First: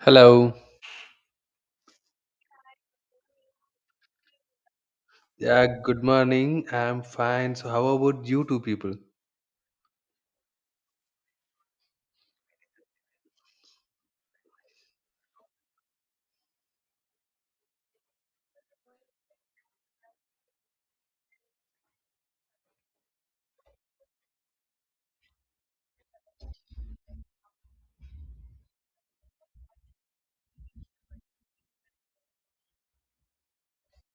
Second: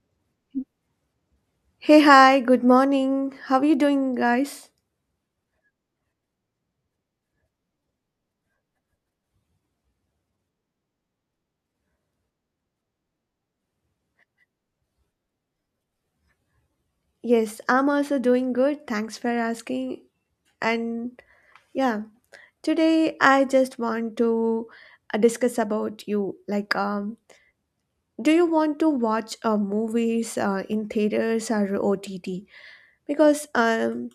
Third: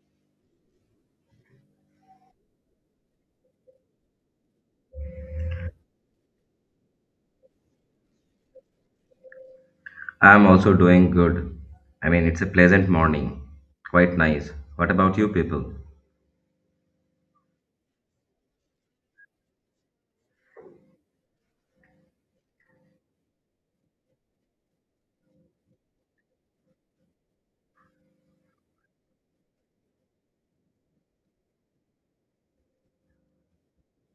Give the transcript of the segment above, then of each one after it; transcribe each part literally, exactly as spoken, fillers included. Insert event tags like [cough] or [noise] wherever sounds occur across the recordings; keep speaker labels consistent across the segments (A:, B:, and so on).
A: Hello.
B: Hey, hi, good morning. How are you doing, guys?
A: Yeah, good morning. I'm fine. So, how about you two people?
C: I'm also doing good. I mean, it's a pleasant morning. Quite nice. What about you people?
B: Yes, I'm also doing good. Thanks for asking. And yeah, today I just want to uh, discuss about you. Like, um, do you want to watch uh, movies uh, in theaters or O T T? Because um,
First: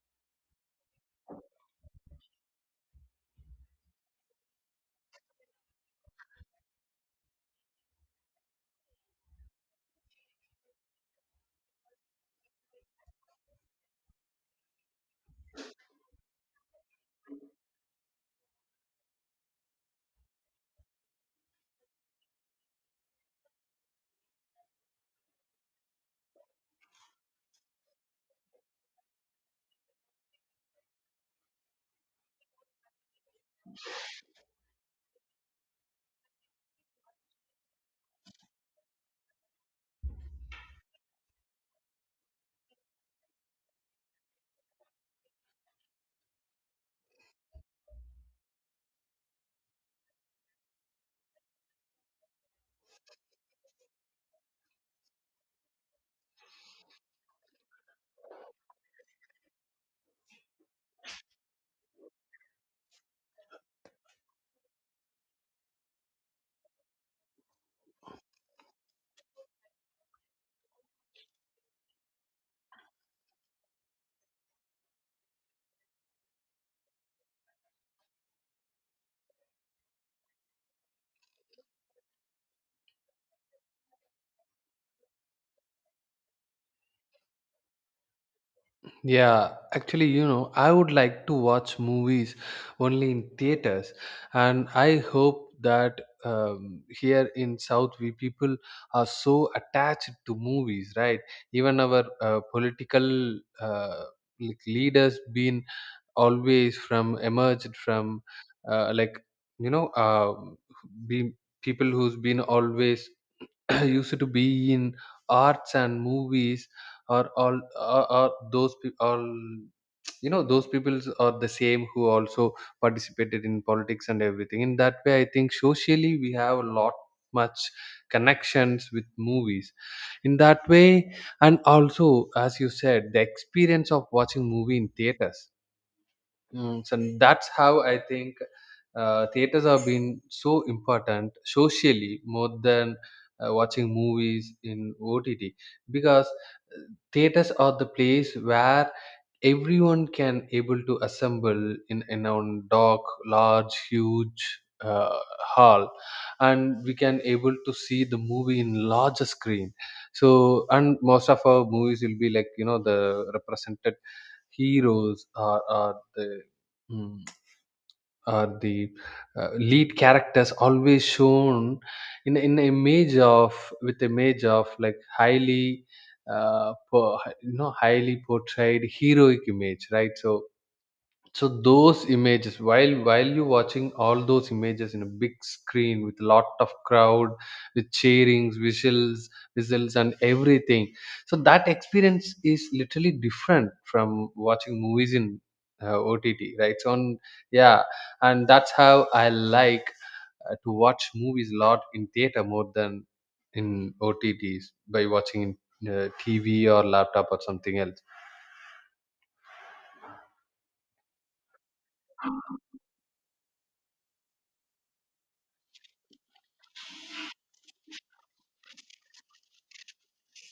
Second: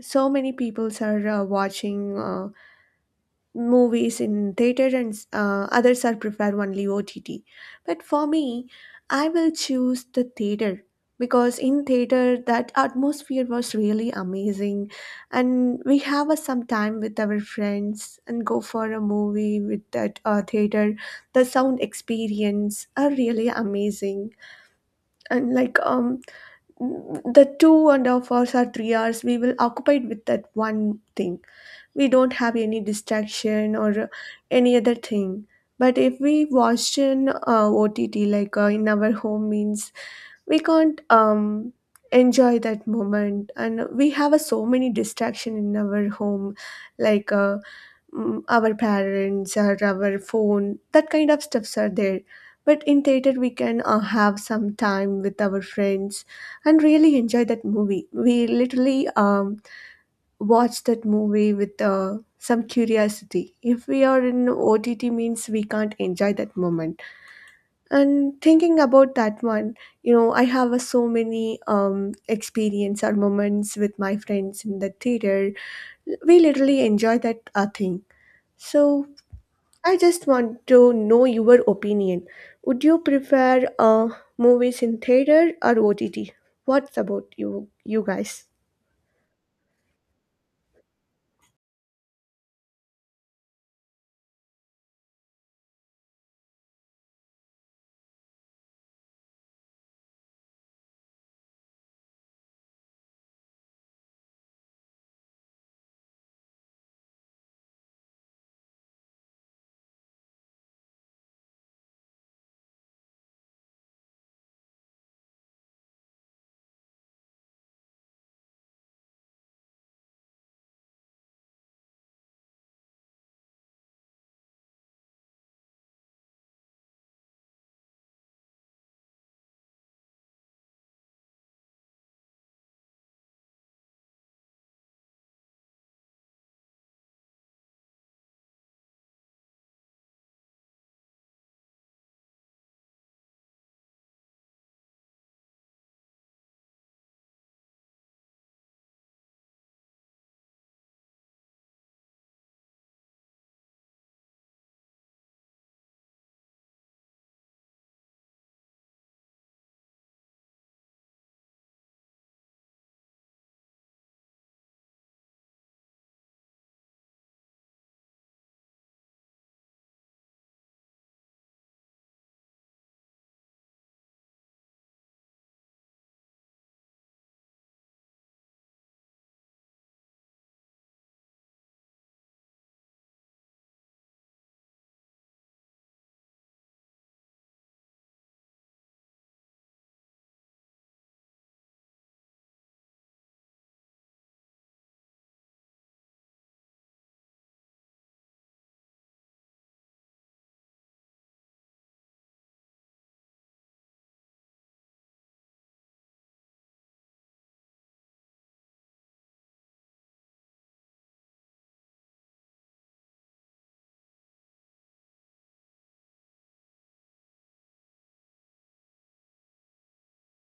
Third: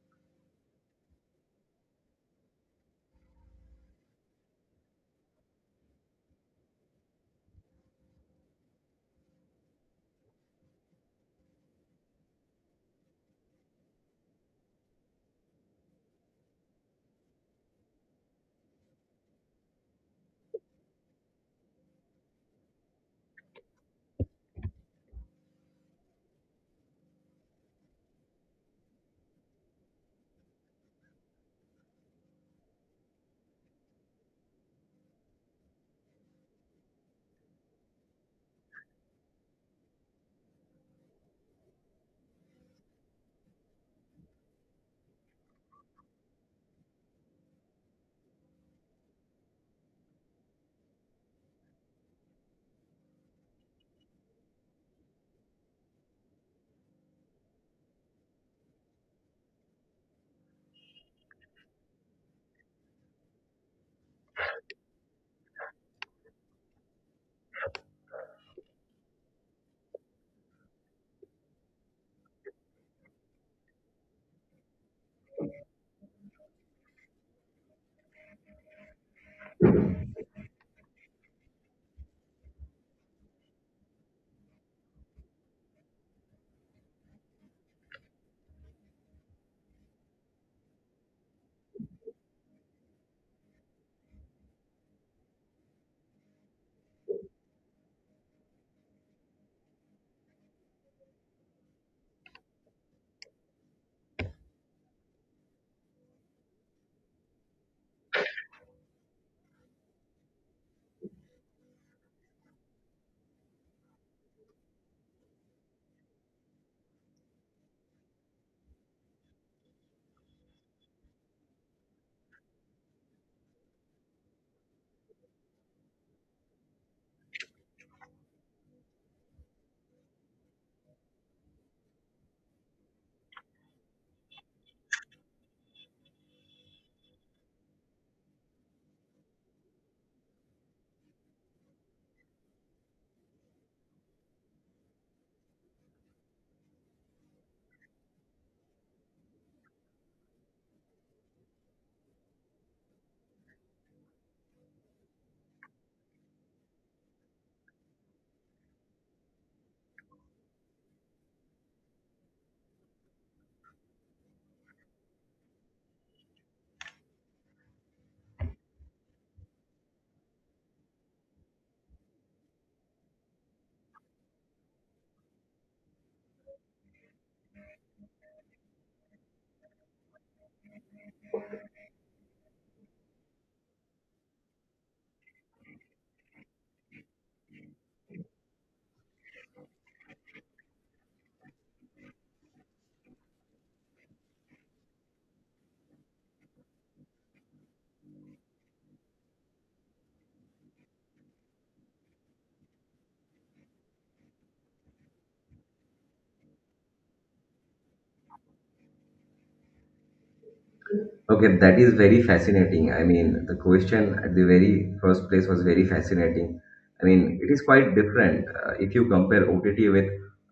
B: so many people are uh, watching. Uh, movies in theater and uh, others are prefer only O T T. But for me, I will choose the theater because in theater that atmosphere was really amazing, and we have a some time with our friends and go for a movie with that uh, theater, the sound experience are really amazing. And like um the two and a half hours or three hours we will occupied with that one thing. We don't have any distraction or uh, any other thing. But if we watched in uh, OTT, like uh, in our home means, we can't um, enjoy that moment, and we have uh, so many distraction in our home, like uh, mm, our parents or our phone, that kind of stuffs are there. But in theater we can uh, have some time with our friends and really enjoy that movie. We literally um, watch that movie with uh, some curiosity. If we are in O T T means we can't enjoy that moment. And thinking about that one, you know, I have uh, so many um, experience or moments with my friends in the theater. We literally enjoy that uh, thing. So I just want to know your opinion. Would you prefer uh, movies in theater or O T T? What's about you, you guys?
A: Yeah, actually, you know, I would like to watch movies only in theaters, and I hope that um, here in South we people are so attached to movies, right? Even our uh, political uh, like leaders been always from emerged from uh, like you know uh, be people who's been always [clears throat] used to be in arts and movies or all or, or those people all you know those people are the same who also participated in politics and everything. In that way I think socially we have a lot much connections with movies, in that way. And also, as you said, the experience of watching movie in theaters. Mm, so that's how I think uh, theaters have been so important socially more than uh, watching movies in O T T, because uh, theaters are the place where everyone can able to assemble in in a dark, large, huge uh, hall, and we can able to see the movie in larger screen. So, and most of our movies will be like, you know, the represented heroes, or, or the mm, or the uh, lead characters always shown in in a image of, with image of, like highly uh, po- you know, highly portrayed heroic image, right? So, so those images, while while you watching all those images in a big screen with a lot of crowd with cheerings, whistles whistles and everything. So that experience is literally different from watching movies in uh, OTT, right? So on, yeah, and that's how I like uh, to watch movies a lot in theater more than in OTTs, by watching in uh, TV or laptop or something else.
C: Okay, that is very fascinating. I mean, the question at the very first place was very fascinating. I mean, it is quite different uh, if you compare O T T with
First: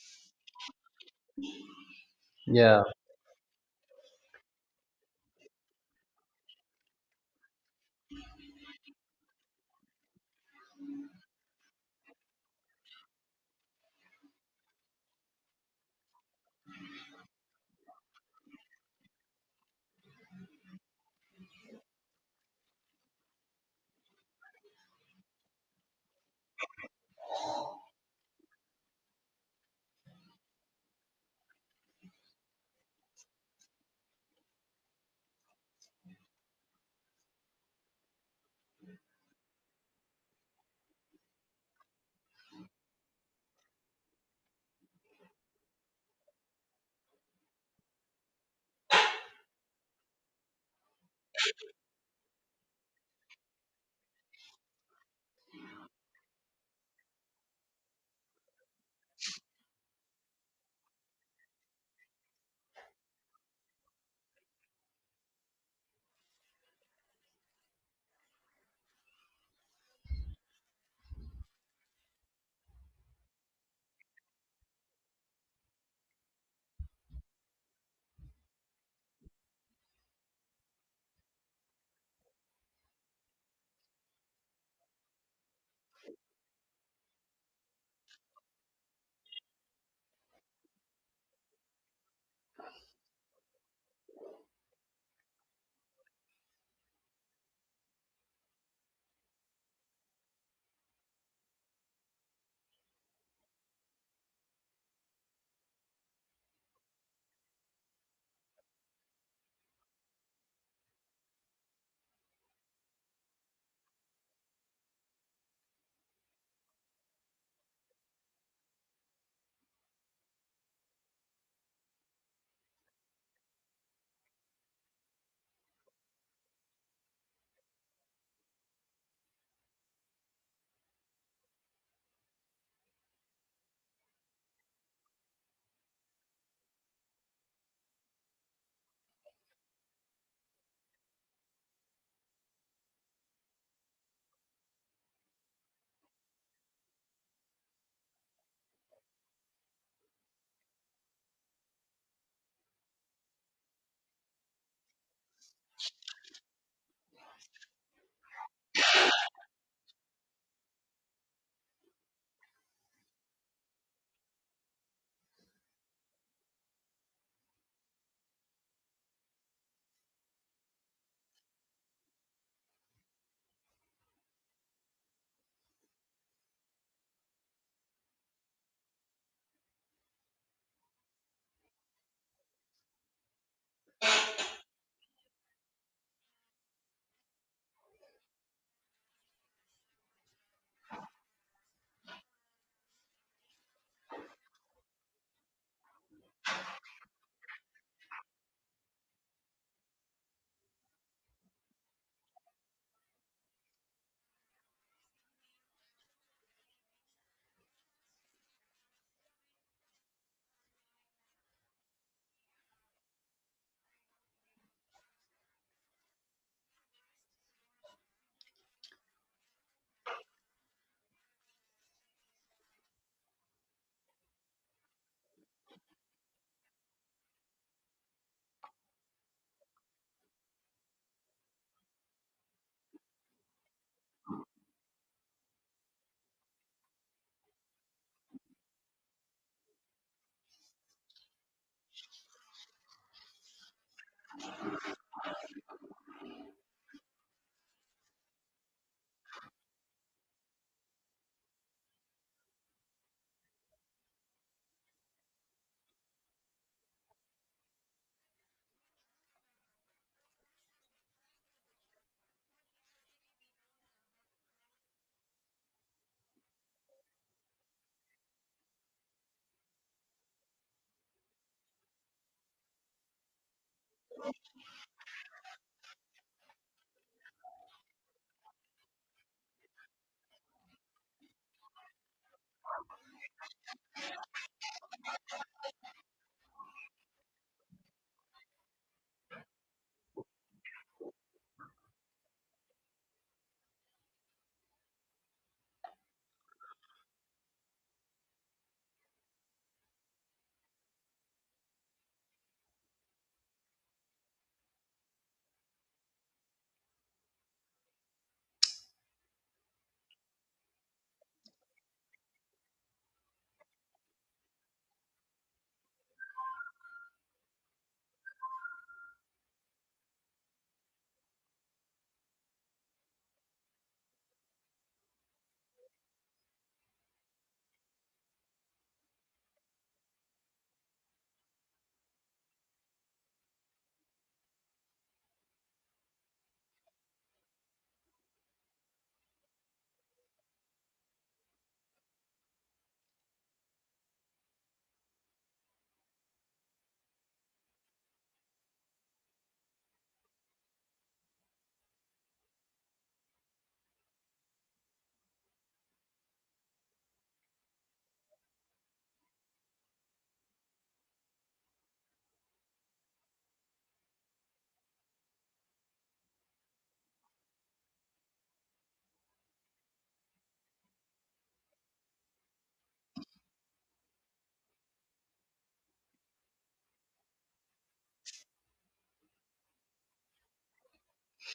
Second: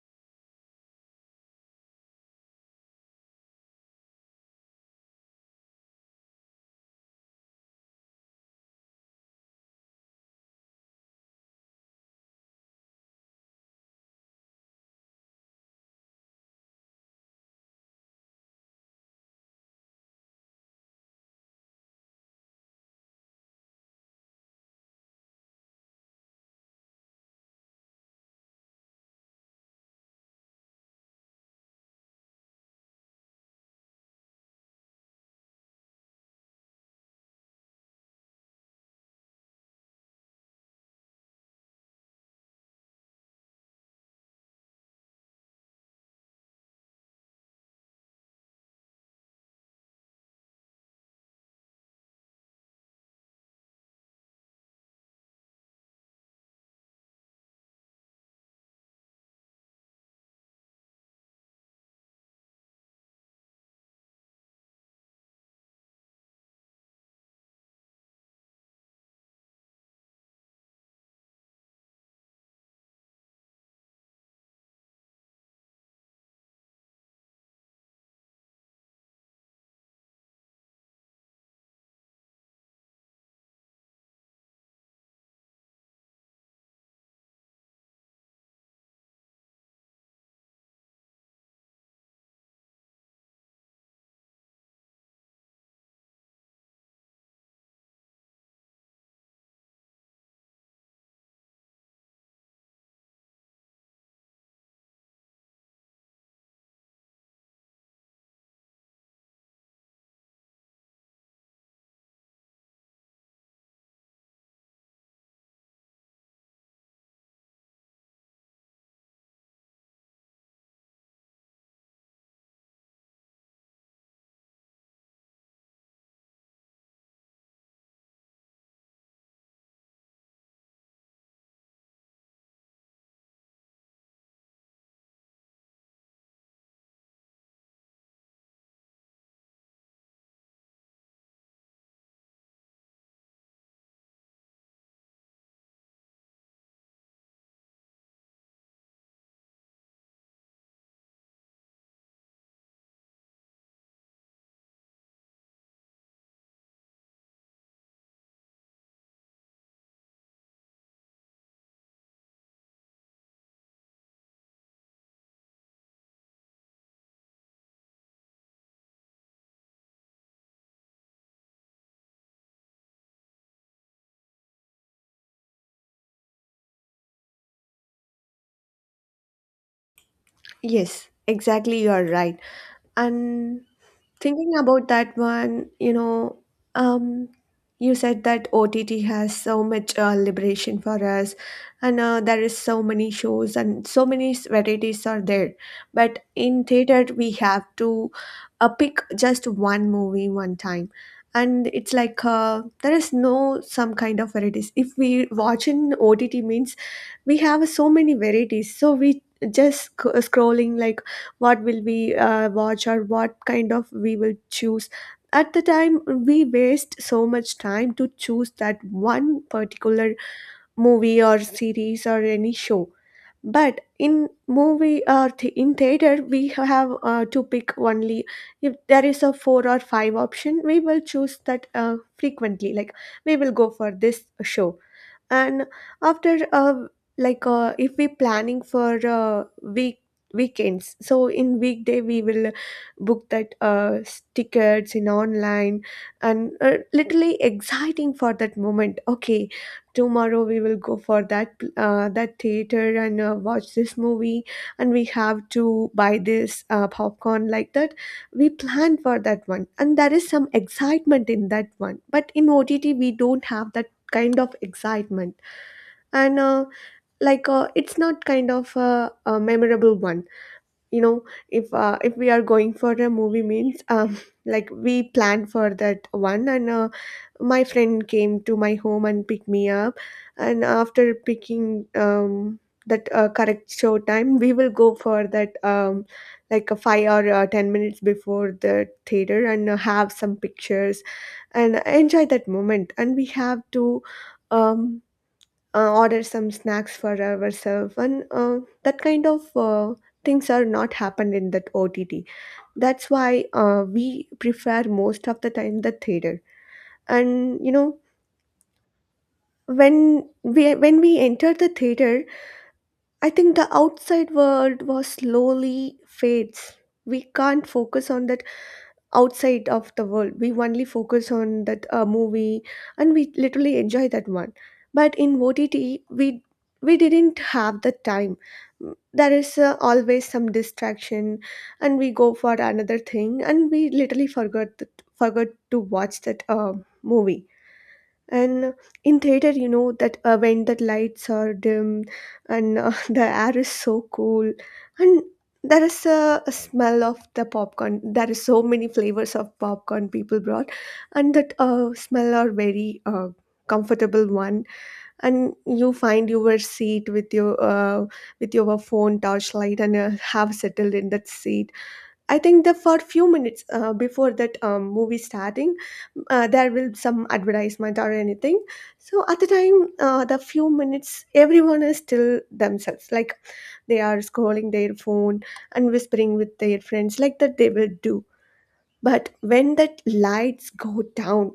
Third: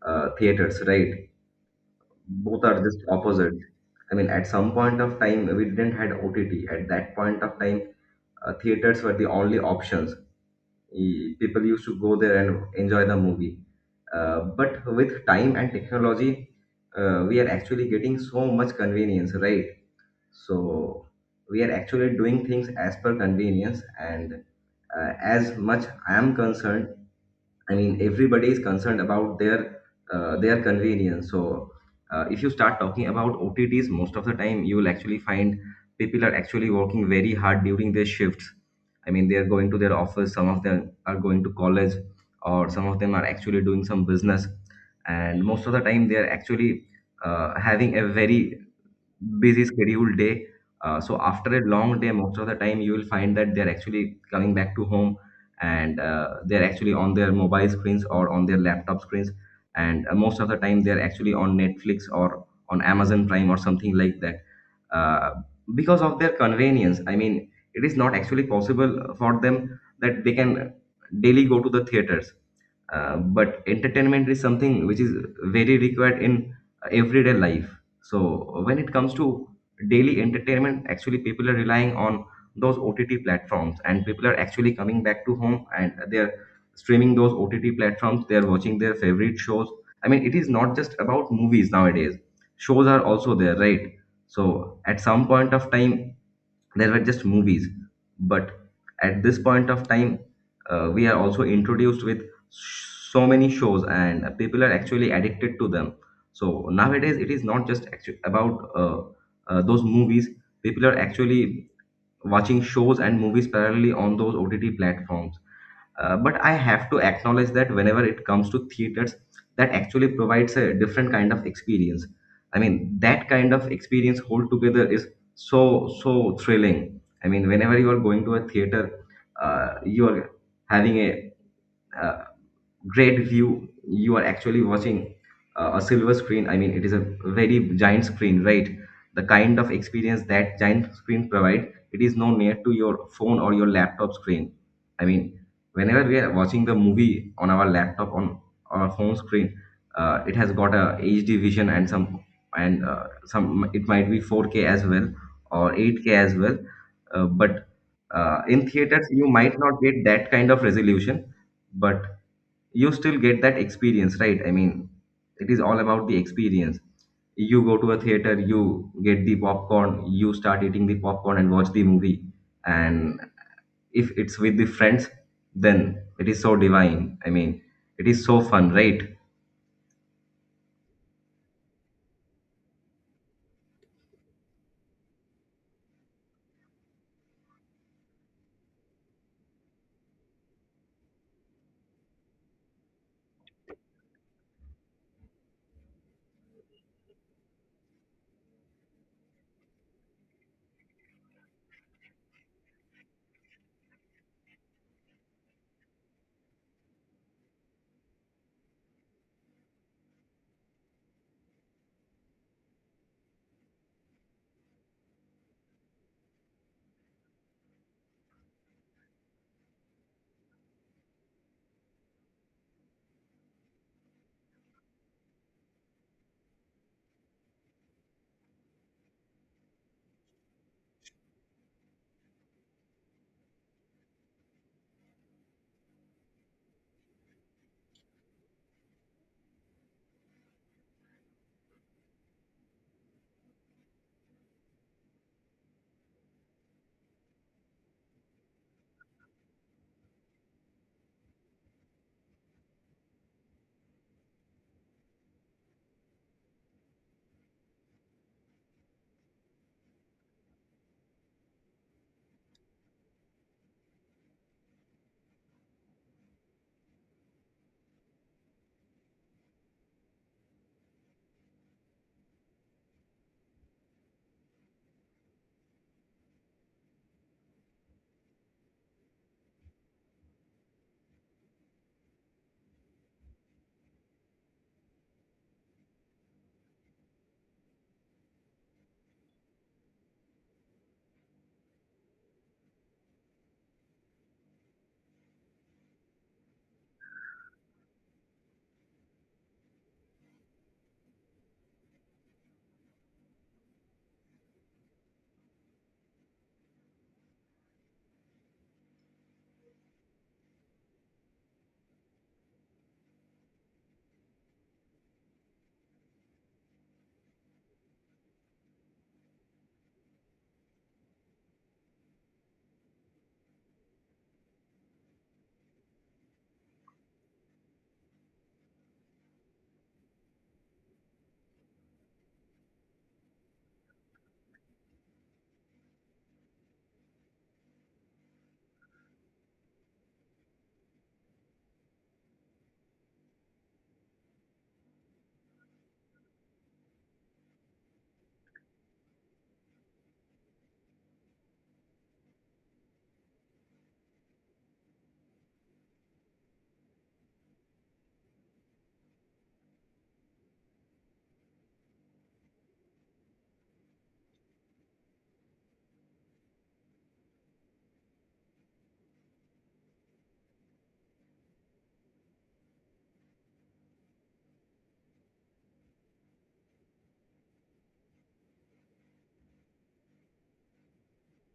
C: uh, theaters, right? Both are
A: Yeah.
C: just opposite. I mean, at some point of time, we didn't had O T T. At that point of time, uh, theaters were the only options. Y- people used to go there and enjoy the movie. Uh, but with time and technology, uh, we are actually getting so much convenience, right? So we are actually doing things as per convenience. And uh, as much I am concerned, I mean, everybody is concerned about their uh, their convenience. So, uh, if you start talking about O T Ts, most of the time you will actually find people are actually working very hard during their shifts. I mean, they are going to their office. Some of them are going to college, or some of them are actually doing some business. And most of the time, they are actually uh, having a very busy scheduled day. Uh, so after a long day, most of the time you will find that they're actually coming back to home and uh, they're actually on their mobile screens or on their laptop screens. And uh, most of the time they're actually on Netflix or on Amazon Prime or something like that. Uh, because of their convenience, I mean, it is not actually possible for them that they can daily go to the theaters, uh, but entertainment is something which is very required in everyday life. So when it comes to daily entertainment, actually people are relying on those OTT platforms, and people are actually coming back to home and they're streaming those OTT platforms, they're watching their favorite shows. I mean, it is not just about movies nowadays, shows are also there, right? So at some point of time, there were just movies, but at this point of time, uh, we are also introduced with so many shows, and uh, people are actually addicted to them. So nowadays it is not just actu- about uh, uh, those movies, people are actually watching shows and movies parallelly on those OTT platforms. Uh, but I have to acknowledge that whenever it comes to theaters, that actually provides a different kind of experience. I mean, that kind of experience altogether is so so thrilling. I mean, whenever you are going to a theater, uh, you are having a uh, great view. You are actually watching uh, a silver screen. I mean, it is a very giant screen, right? The kind of experience that giant screen provide, it is no near to your phone or your laptop screen. I mean, whenever we are watching the movie on our laptop, on our phone screen, uh, it has got a HD vision and some, and uh, some it might be four k as well, or eight k as well. Uh, but uh, in theaters you might not get that kind of resolution, but you still get that experience, right? I mean, it is all about the experience. You go to a theater, you get the popcorn, you start eating the popcorn and watch the movie. And if it's with the friends, then it is so divine. I mean, it is so fun, right?
B: Yes, exactly. You are right. And thinking about that one, you know, um, you said that O T T has so much uh, liberation for us, and uh, there is so many shows and so many s- varieties are there. But in theater, we have to uh, pick just one movie one time, and it's like uh, there is no some kind of varieties. If we watch in O T T means we have so many varieties, so we just sc- scrolling like what will we uh, watch or what kind of we will choose. At the time we waste so much time to choose that one particular movie or series or any show. But in movie or th- in theater we have uh, to pick only if there is a four or five option, we will choose that uh, frequently, like we will go for this show. And after uh, like uh, if we planning for uh, week weekends, so in weekday we will book that uh, s- tickets in online, and uh, literally exciting for that moment. Okay, tomorrow we will go for that pl- uh, that theater and uh, watch this movie, and we have to buy this uh, popcorn. Like that we plan for that one, and there is some excitement in that one. But in OTT we don't have that kind of excitement. And uh, like uh, it's not kind of a, a memorable one, you know. If uh, if we are going for a movie means um [laughs] like we planned for that one, and uh, my friend came to my home and picked me up. And after picking um that uh, correct show time, we will go for that um like a five or uh, ten minutes before the theater, and uh, have some pictures and enjoy that moment. And we have to um uh, order some snacks for ourselves, and uh, that kind of uh, things are not happened in that OTT. That's why uh, we prefer most of the time the theater. And you know, when we when we enter the theater, I think the outside world was slowly fades. We can't focus on that outside of the world. We only focus on that uh, movie, and we literally enjoy that one. But in O T T, we we didn't have the time. There is uh, always some distraction, and we go for another thing, and we literally forgot that, forgot to watch that uh, movie. And in theater, you know that uh, when the lights are dim and uh, [laughs] the air is so cool, and there is a, a smell of the popcorn. There is so many flavors of popcorn people brought, and that uh, smell are very uh, comfortable one. And you find your seat with your uh, with your phone torchlight, and uh, have settled in that seat. I think the for few minutes uh, before that um, movie starting, uh, there will some advertisement or anything. So at the time, uh, the few minutes, everyone is still themselves. Like they are scrolling their phone and whispering with their friends, like that they will do. But when that lights go down,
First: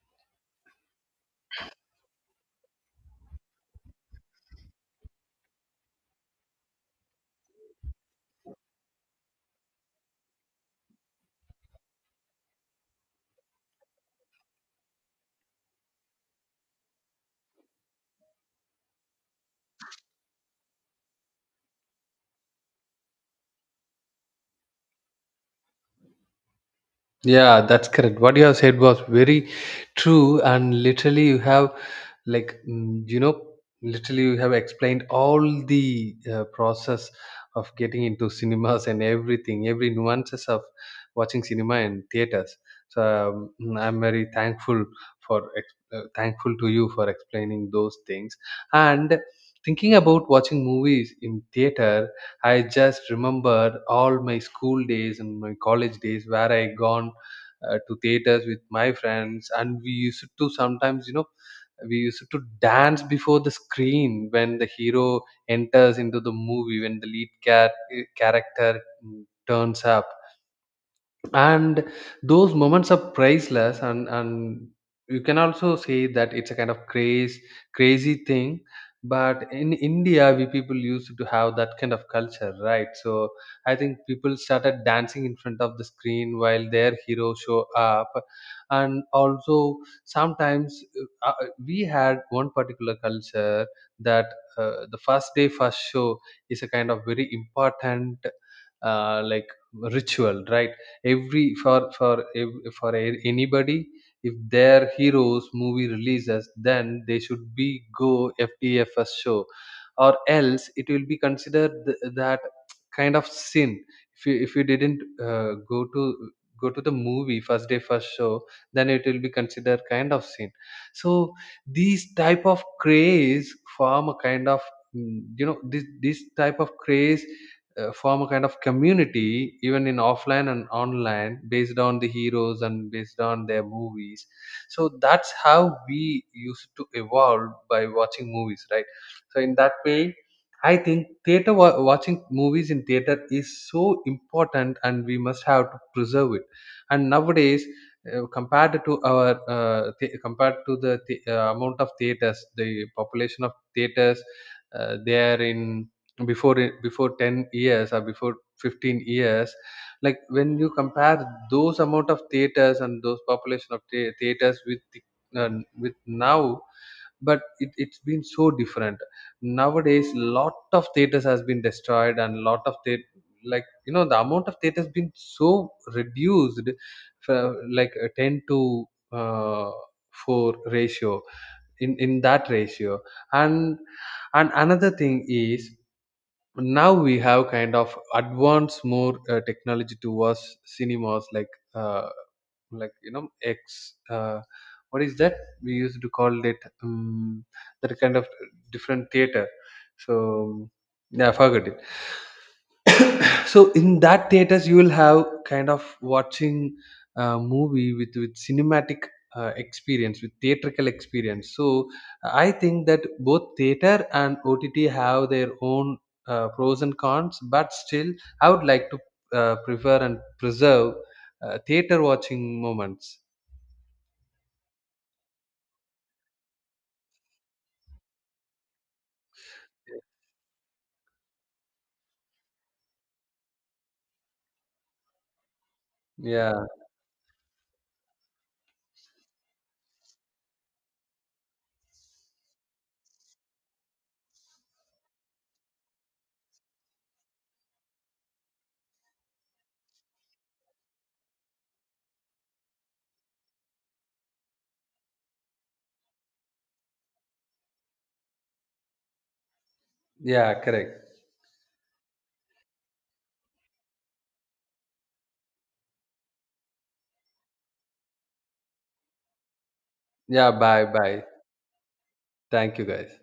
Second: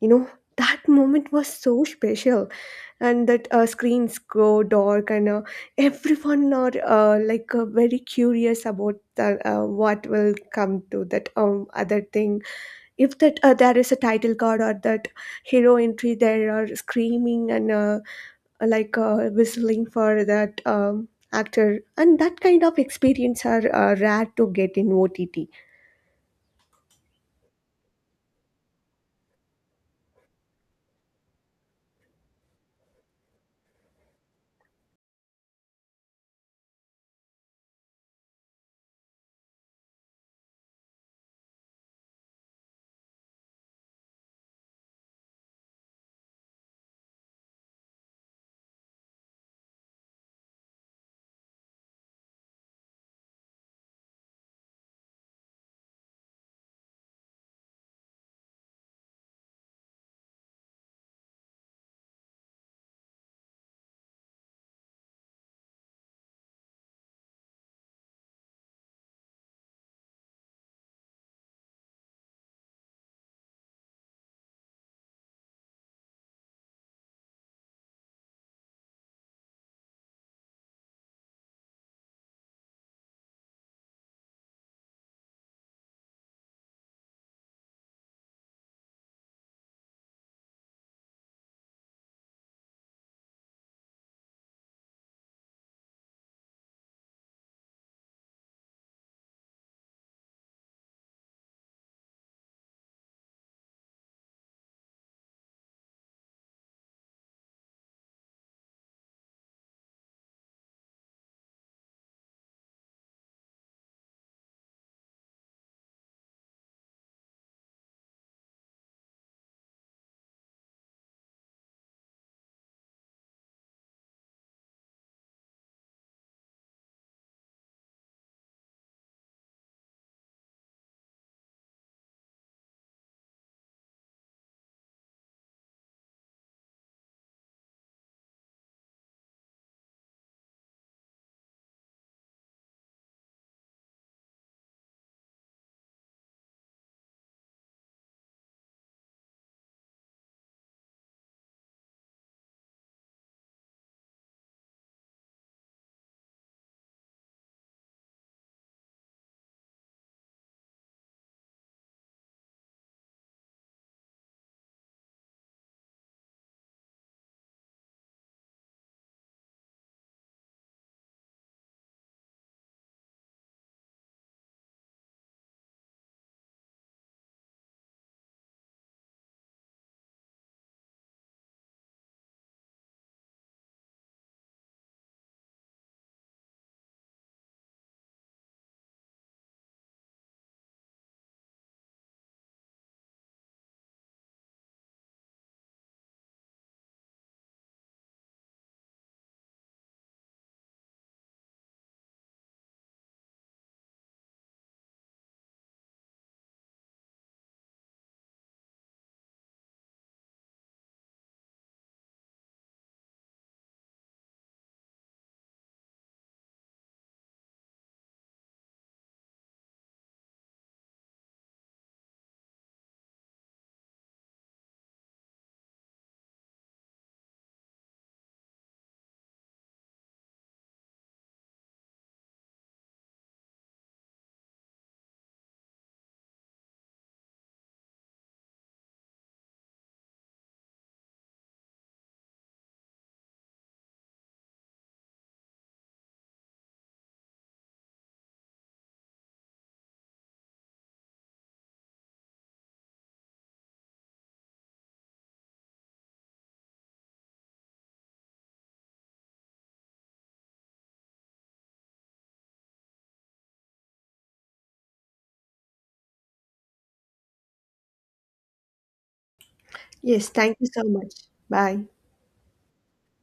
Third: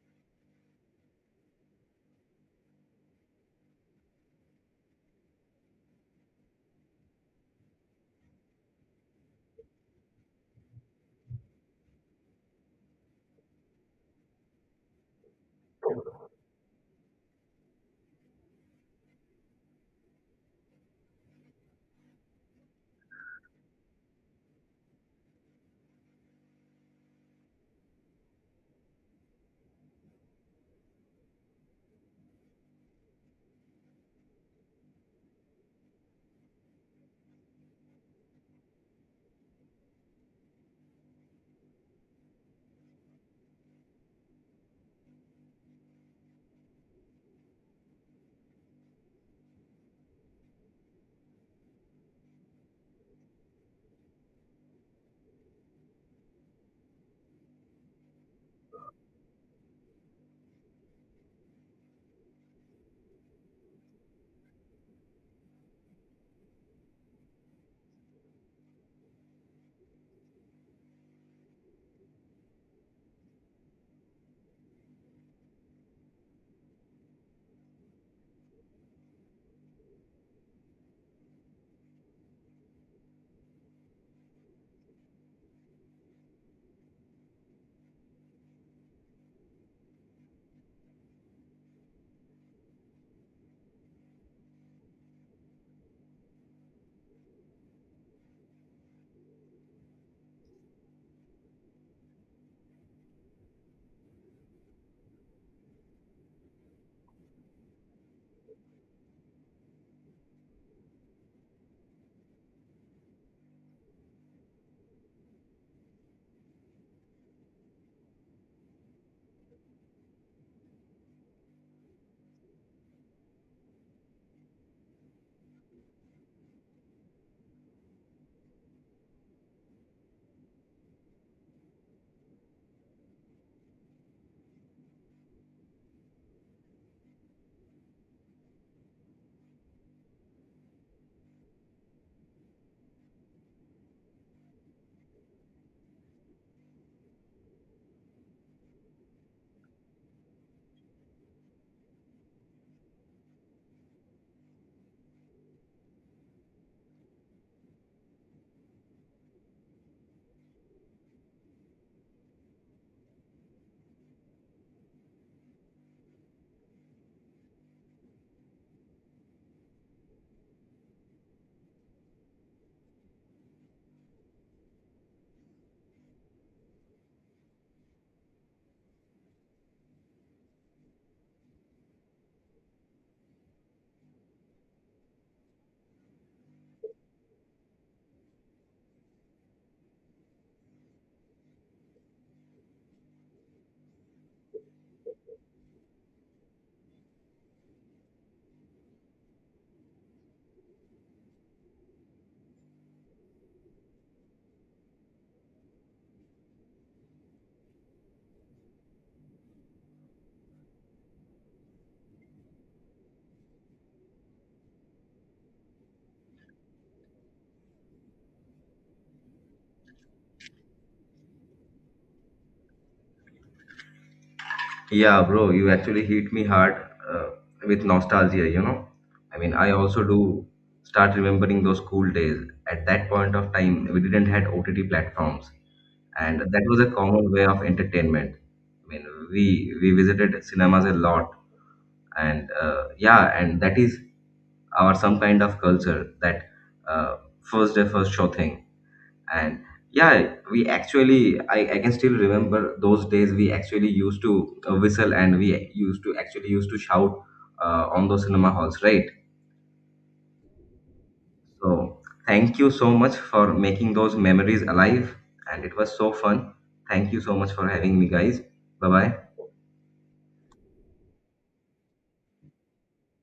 B: you know, that moment was so special, and that uh, screens go dark, and uh, everyone are uh, like uh, very curious about the, uh, what will come to that um, other thing. If that uh, there is a title card or that hero entry, there are screaming and uh, like uh, whistling for that um, actor, and that kind of experience are uh, rare to get in OTT.
A: Yeah, that's correct. What you have said was very true, and literally, you have like, mm, you know, literally, you have explained all the uh, process of getting into [laughs] cinemas and everything, every nuances of watching cinema and theaters. So um, mm, I'm very thankful for ex- uh, thankful to you for explaining those things and. Thinking about watching movies in theater, I just remembered all my school days and my college days where I gone uh, to theaters with my friends, and we used to sometimes, you know, we used to dance before the screen when the hero enters into the movie, when the lead cat, character, mm, turns up. And those moments are priceless, and and you can also say that it's a kind of craze crazy thing, but in India we people used to have that kind of culture, right? So I think people started dancing in front of the screen while their hero show up. And also sometimes, uh, uh, we had one particular culture that uh, the first day first show is a kind of very important uh, like ritual, right? Every for for ev- for a- anybody, if their heroes movie releases, then they should be go FTFS show, or else it will be considered th- that kind of sin. If you if you didn't uh, go to go to the movie first day first show, then it will be considered kind of sin. So these type of craze form a kind of mm, you know, this this type of craze uh, form a kind of community even in offline and online, based on the heroes and based on their movies. So that's how we used to evolve by watching movies, right? So in that way, I think theater wa- watching movies in theater is so important, and we must have to preserve it. And nowadays, uh, compared to our uh, th- compared to the th- uh, amount of theaters, the population of theaters uh, they are in before it- before ten years or before fifteen years, like when you compare those amount of theaters and those population of thea- theaters with the, uh, with now, but it, it's been so different. Nowadays lot of theaters has been destroyed, and lot of the, like you know, the amount of theaters been so reduced, for like a ten to uh, four ratio, in in that ratio. and and another thing is, now we have kind of advanced more uh, technology towards cinemas, like uh, like you know X uh, what is that we used to call it, um, that kind of different theater. So yeah, I forgot it. So in that theaters you will have kind of watching a movie with with cinematic uh, experience, with theatrical experience. So I think that both theater and OTT have their own uh, pros and cons, but still I would like to uh, prefer and preserve uh, theater watching moments.
C: Yeah, bro, you actually hit me hard uh, with nostalgia, you know. I mean, I also do start remembering those school days. At that point of time, we didn't had O T T platforms, and
A: Yeah.
C: that was a common way of entertainment. I mean, we we visited cinemas a lot, and uh, yeah, and that is our some kind of culture that uh, first day first show thing. And yeah, we actually, I, I can still remember those days. We actually used to uh, whistle, and we used to actually used to shout uh, on those cinema halls, right?
A: Yeah, correct.
C: So thank you so much for making those memories alive, and it was so fun. Thank you so much for having me, guys. Bye bye.
B: Yes,
A: Yeah,
B: thank you so
A: bye
B: much.
A: bye.
B: Bye.
A: Thank you guys.